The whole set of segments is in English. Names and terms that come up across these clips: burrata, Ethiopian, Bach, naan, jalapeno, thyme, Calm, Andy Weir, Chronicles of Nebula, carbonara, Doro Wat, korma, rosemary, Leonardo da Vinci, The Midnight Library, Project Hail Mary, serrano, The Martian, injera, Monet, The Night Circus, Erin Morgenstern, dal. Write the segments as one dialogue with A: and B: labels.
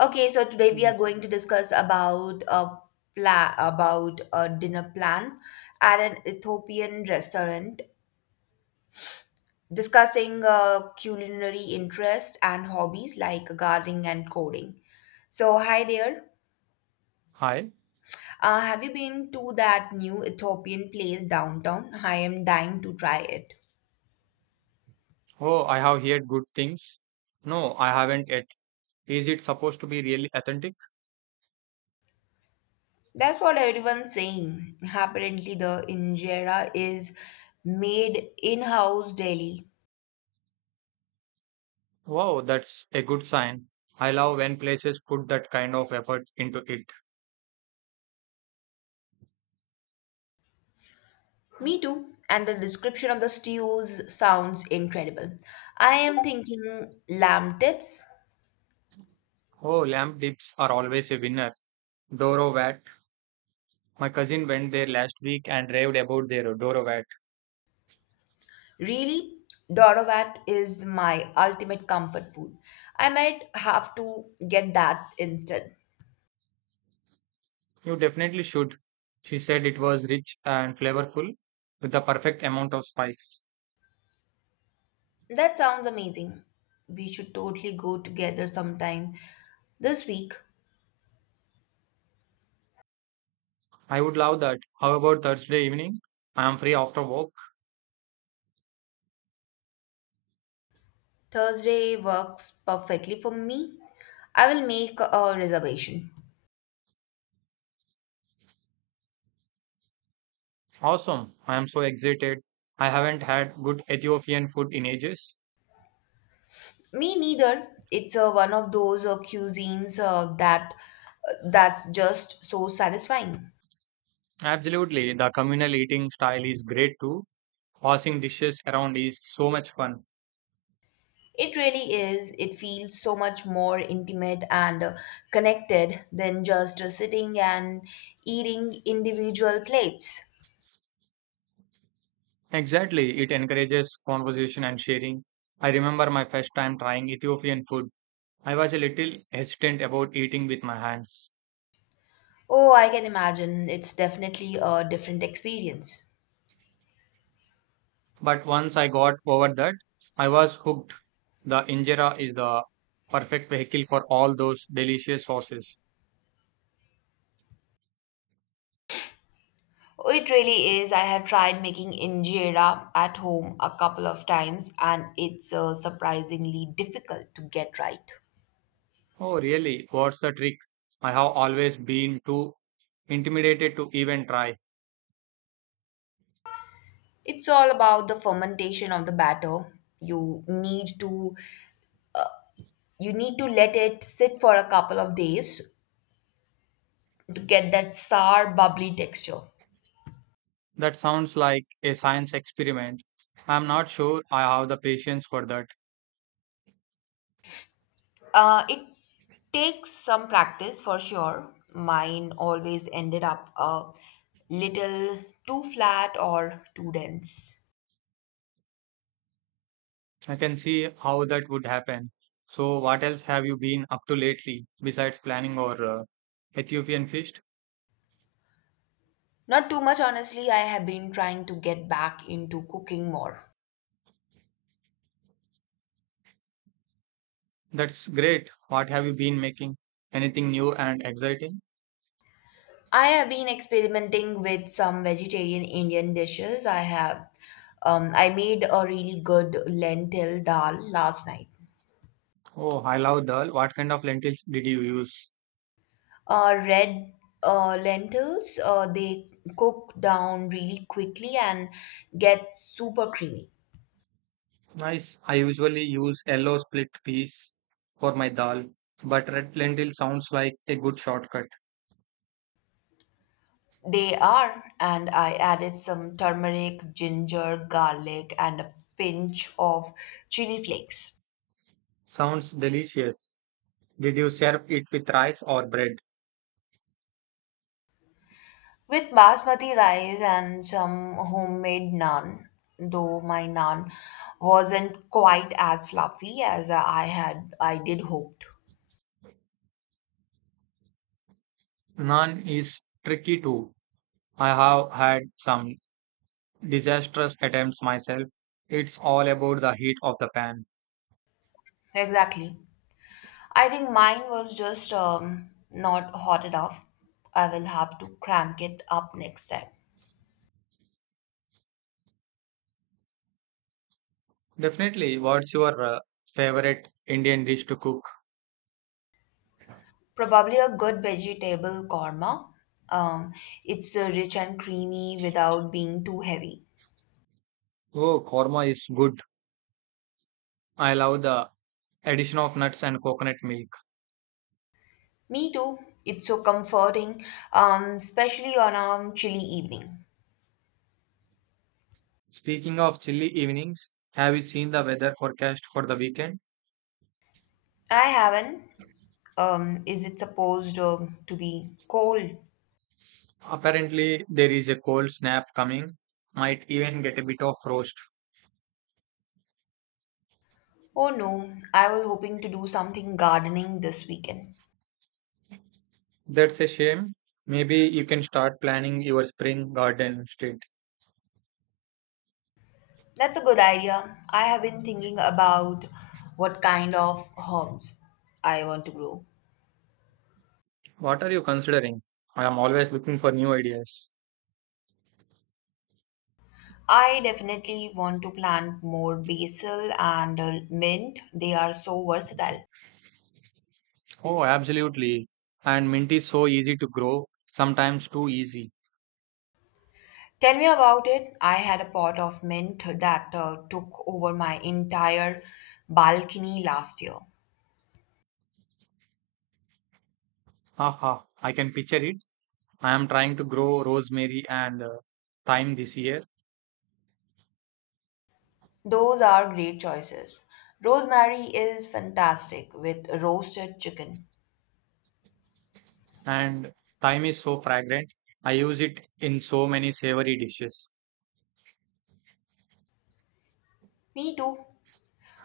A: Okay, so today we are
B: Yes.
A: going to discuss about a plan about a dinner plan at an Ethiopian restaurant, discussing culinary interests and hobbies like gardening and coding. So, hi there.
B: Hi.
A: Have you been to that new Ethiopian place downtown? I am dying to try it.
B: Oh, I have heard good things. No, I haven't yet. Is it supposed to be really authentic?
A: That's what everyone's saying. Apparently, the injera is made in house daily.
B: Wow, that's a good sign. I love when places put that kind of effort into it.
A: Me too. And the description of the stews sounds incredible. I am thinking lamb tips.
B: Oh, lamb dips are always a winner. Doro Wat. My cousin went there last week and raved about their Doro Wat.
A: Really, Dorovat is my ultimate comfort food. I might have to get that instead.
B: You definitely should. She said it was rich and flavorful with the perfect amount of spice.
A: That sounds amazing. We should totally go together sometime this week.
B: I would love that. How about Thursday evening? I am free after work.
A: Thursday works perfectly for me. I will make a reservation.
B: Awesome. I am so excited. I haven't had good Ethiopian food in ages.
A: Me neither. It's one of those cuisines that that's just so satisfying.
B: Absolutely. The communal eating style is great too. Passing dishes around is so much fun.
A: It really is. It feels so much more intimate and connected than just sitting and eating individual plates.
B: Exactly. It encourages conversation and sharing. I remember my first time trying Ethiopian food. I was a little hesitant about eating with my hands.
A: Oh, I can imagine. It's definitely a different experience.
B: But once I got over that, I was hooked. The injera is the perfect vehicle for all those delicious sauces.
A: Oh, it really is. I have tried making injera at home a couple of times and it's surprisingly difficult to get right.
B: Oh, really? What's the trick? I have always been too intimidated to even try.
A: It's all about the fermentation of the batter. You need to you need to let it sit for a couple of days to get that sour bubbly texture.
B: That sounds like a science experiment. I'm not sure I have the patience for that.
A: It takes some practice for sure. Mine always ended up a little too flat or too dense.
B: I can see how that would happen. So, what else have you been up to lately besides planning or Ethiopian feast?
A: Not too much, honestly. I have been trying to get back into cooking more.
B: That's great. What have you been making? Anything new and exciting?
A: I have been experimenting with some vegetarian Indian dishes. I made a really good lentil dal last night.
B: Oh, I love dal. What kind of lentils did you use?
A: Red lentils, they cook down really quickly and get super creamy.
B: Nice. I usually use yellow split peas for my dal, but red lentil sounds like a good shortcut.
A: They are, and I added some turmeric, ginger, garlic, and a pinch of chili flakes.
B: Sounds delicious. Did you serve it with rice or bread?
A: With basmati rice and some homemade naan, though my naan wasn't quite as fluffy as I had I did hoped.
B: Naan is tricky too. I have had some disastrous attempts myself. It's all about the heat of the pan.
A: Exactly. I think mine was just not hot enough. I will have to crank it up next time.
B: Definitely. What's your favorite Indian dish to cook?
A: Probably a good vegetable korma. Um, it's rich and creamy without being too heavy.
B: Oh, korma is good. I love the addition of nuts and coconut milk.
A: Me too. It's so comforting, especially on a chilly evening.
B: Speaking of chilly evenings, have you seen the weather forecast for the weekend?
A: I haven't. Is it supposed to be cold?
B: Apparently, there is a cold snap coming, might even get a bit of frost.
A: Oh no, I was hoping to do something gardening this weekend.
B: That's a shame. Maybe you can start planning your spring garden instead.
A: That's a good idea. I have been thinking about what kind of herbs I want to grow.
B: What are you considering? I am always looking for new ideas.
A: I definitely want to plant more basil and mint. They are so versatile.
B: Oh, absolutely. And mint is so easy to grow, sometimes too easy.
A: Tell me about it. I had a pot of mint that took over my entire balcony last year.
B: Haha, I can picture it. I am trying to grow rosemary and thyme this year.
A: Those are great choices. Rosemary is fantastic with roasted chicken.
B: And thyme is so fragrant. I use it in so many savory dishes.
A: Me too.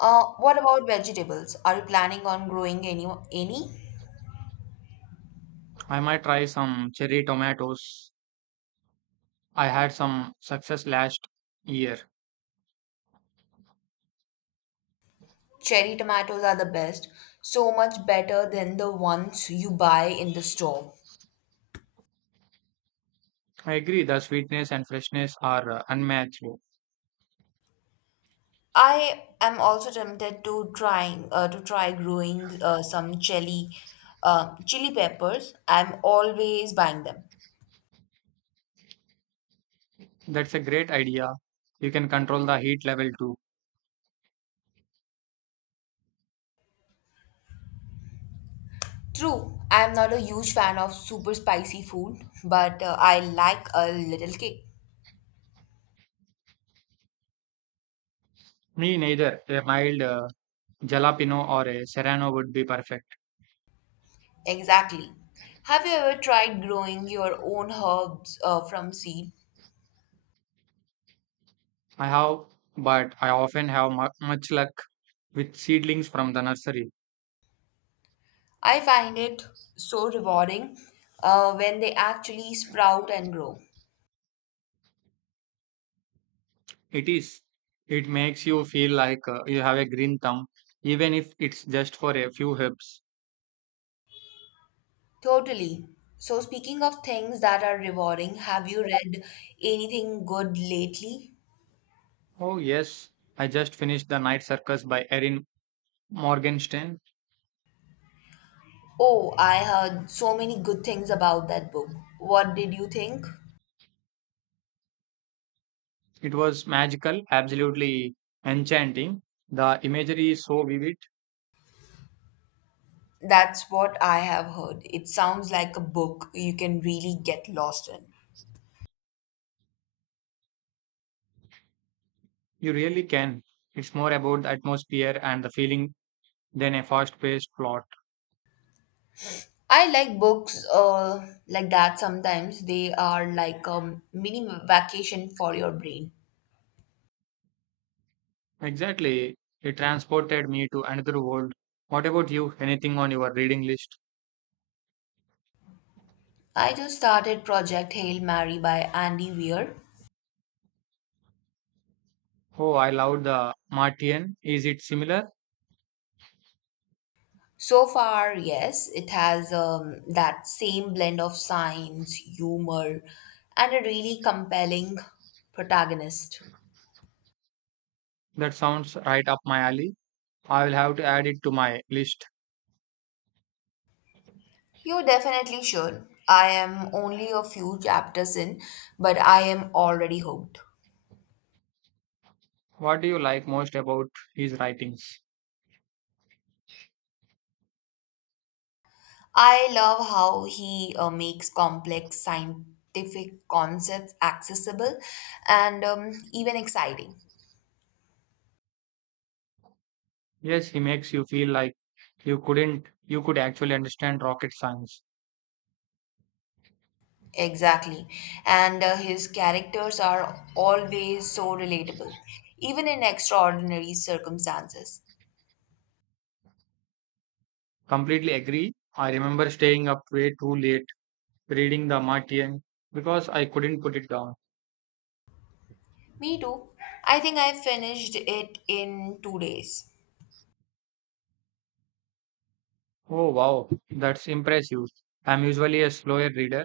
A: What about vegetables? Are you planning on growing any?
B: I might try some cherry tomatoes. I had some success last year.
A: Cherry tomatoes are the best, so much better than the ones you buy in the store.
B: I agree, the sweetness and freshness are unmatched.
A: I am also tempted to try growing some chili peppers. I'm always buying them.
B: That's a great idea. You can control the heat level too.
A: True, I'm not a huge fan of super spicy food, but I like a little kick.
B: Me neither. A mild jalapeno or a serrano would be perfect.
A: Exactly. Have you ever tried growing your own herbs from seed?
B: I have, but I often have much luck with seedlings from the nursery.
A: I find it so rewarding when they actually sprout and grow.
B: It is. It makes you feel like you have a green thumb, even if it's just for a few herbs.
A: Totally. So, speaking of things that are rewarding, have you read anything good lately?
B: Oh, yes. I just finished The Night Circus by Erin Morgenstern.
A: Oh, I heard so many good things about that book. What did you think?
B: It was magical, absolutely enchanting. The imagery is so vivid,
A: That's what I have heard. It sounds like a book you can really get lost in.
B: you really can. It's more about the atmosphere and the feeling than a fast paced plot.
A: I like books like that sometimes. They are like a mini vacation for your brain.
B: Exactly. It transported me to another world. What about you? Anything on your reading list?
A: I just started Project Hail Mary by Andy Weir.
B: Oh, I loved The Martian. Is it similar?
A: So far, yes, it has that same blend of science, humor, and a really compelling protagonist.
B: That sounds right up my alley. I will have to add it to my list.
A: You definitely should. I am only a few chapters in, but I am already hooked.
B: What do you like most about his writings?
A: I love how he makes complex scientific concepts accessible and even exciting.
B: Yes, he makes you feel like you couldn't, you could actually understand rocket science.
A: Exactly. And his characters are always so relatable, even in extraordinary circumstances.
B: Completely agree. I remember staying up way too late reading The Martian because I couldn't put it down.
A: Me too. I think I finished it in 2 days.
B: Oh wow, that's impressive. I'm usually a slower reader.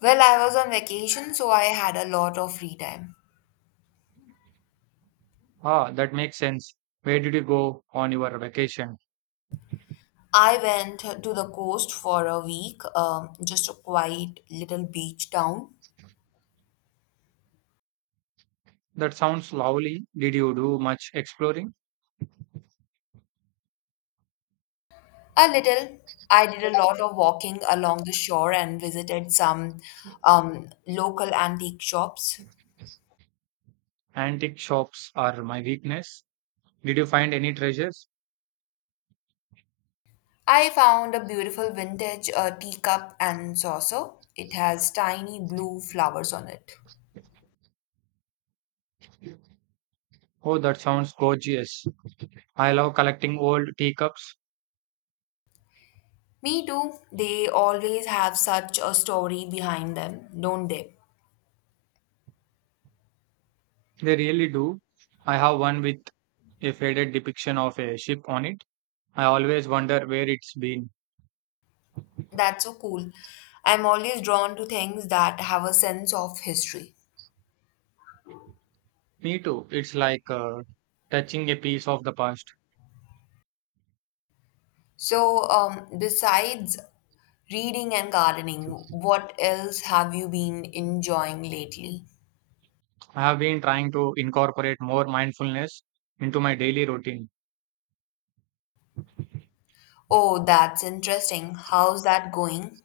A: Well, I was on vacation, so I had a lot of free time.
B: Ah, that makes sense. Where did you go on your vacation?
A: I went to the coast for a week, just a quiet little beach town.
B: That sounds lovely. Did you do much exploring?
A: A little. I did a lot of walking along the shore and visited some local antique shops.
B: Antique shops are my weakness. Did you find any treasures?
A: I found a beautiful vintage teacup and saucer. It has tiny blue flowers on it.
B: Oh, that sounds gorgeous. I love collecting old teacups.
A: Me too. They always have such a story behind them, don't they?
B: They really do. I have one with a faded depiction of a ship on it. I always wonder where it's been.
A: That's so cool. I'm always drawn to things that have a sense of history.
B: Me too. It's like touching a piece of the past.
A: So, besides reading and gardening, what else have you been enjoying lately?
B: I have been trying to incorporate more mindfulness into my daily routine.
A: Oh, that's interesting. How's that going?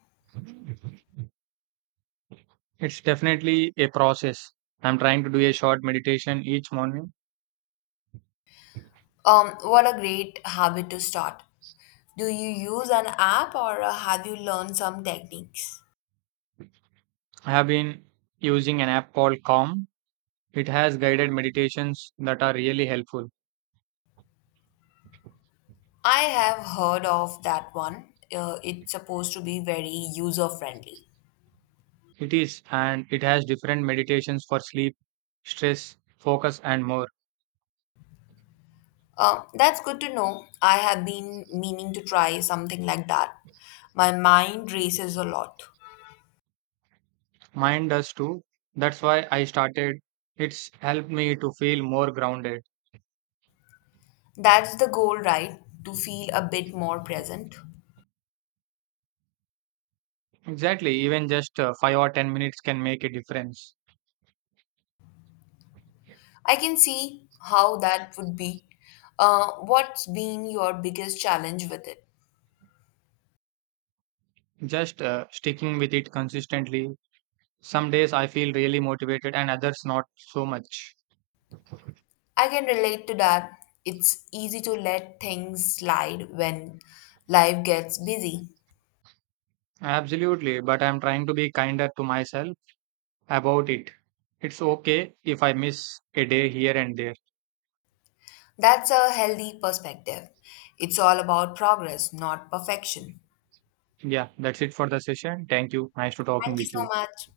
B: It's definitely a process. I'm trying to do a short meditation each morning.
A: What a great habit to start. Do you use an app or have you learned some techniques?
B: I have been using an app called Calm. It has guided meditations that are really helpful.
A: I have heard of that one. It's supposed to be very user friendly.
B: It is, and it has different meditations for sleep, stress, focus, and more.
A: That's good to know. I have been meaning to try something like that. My mind races a lot.
B: Mine does too. That's why I started. It's helped me to feel more grounded.
A: That's the goal, right? To feel a bit more present.
B: Exactly, even just 5 or 10 minutes can make a difference.
A: I can see how that would be. What's been your biggest challenge with it?
B: Just sticking with it consistently. Some days I feel really motivated, and others not so much.
A: I can relate to that. It's easy to let things slide when life gets busy.
B: Absolutely, but I'm trying to be kinder to myself about it. It's okay if I miss a day here and there.
A: That's a healthy perspective. It's all about progress, not perfection.
B: Yeah, that's it for the session. Thank you. Nice to talking
A: Thank you
B: with
A: so
B: you.
A: much.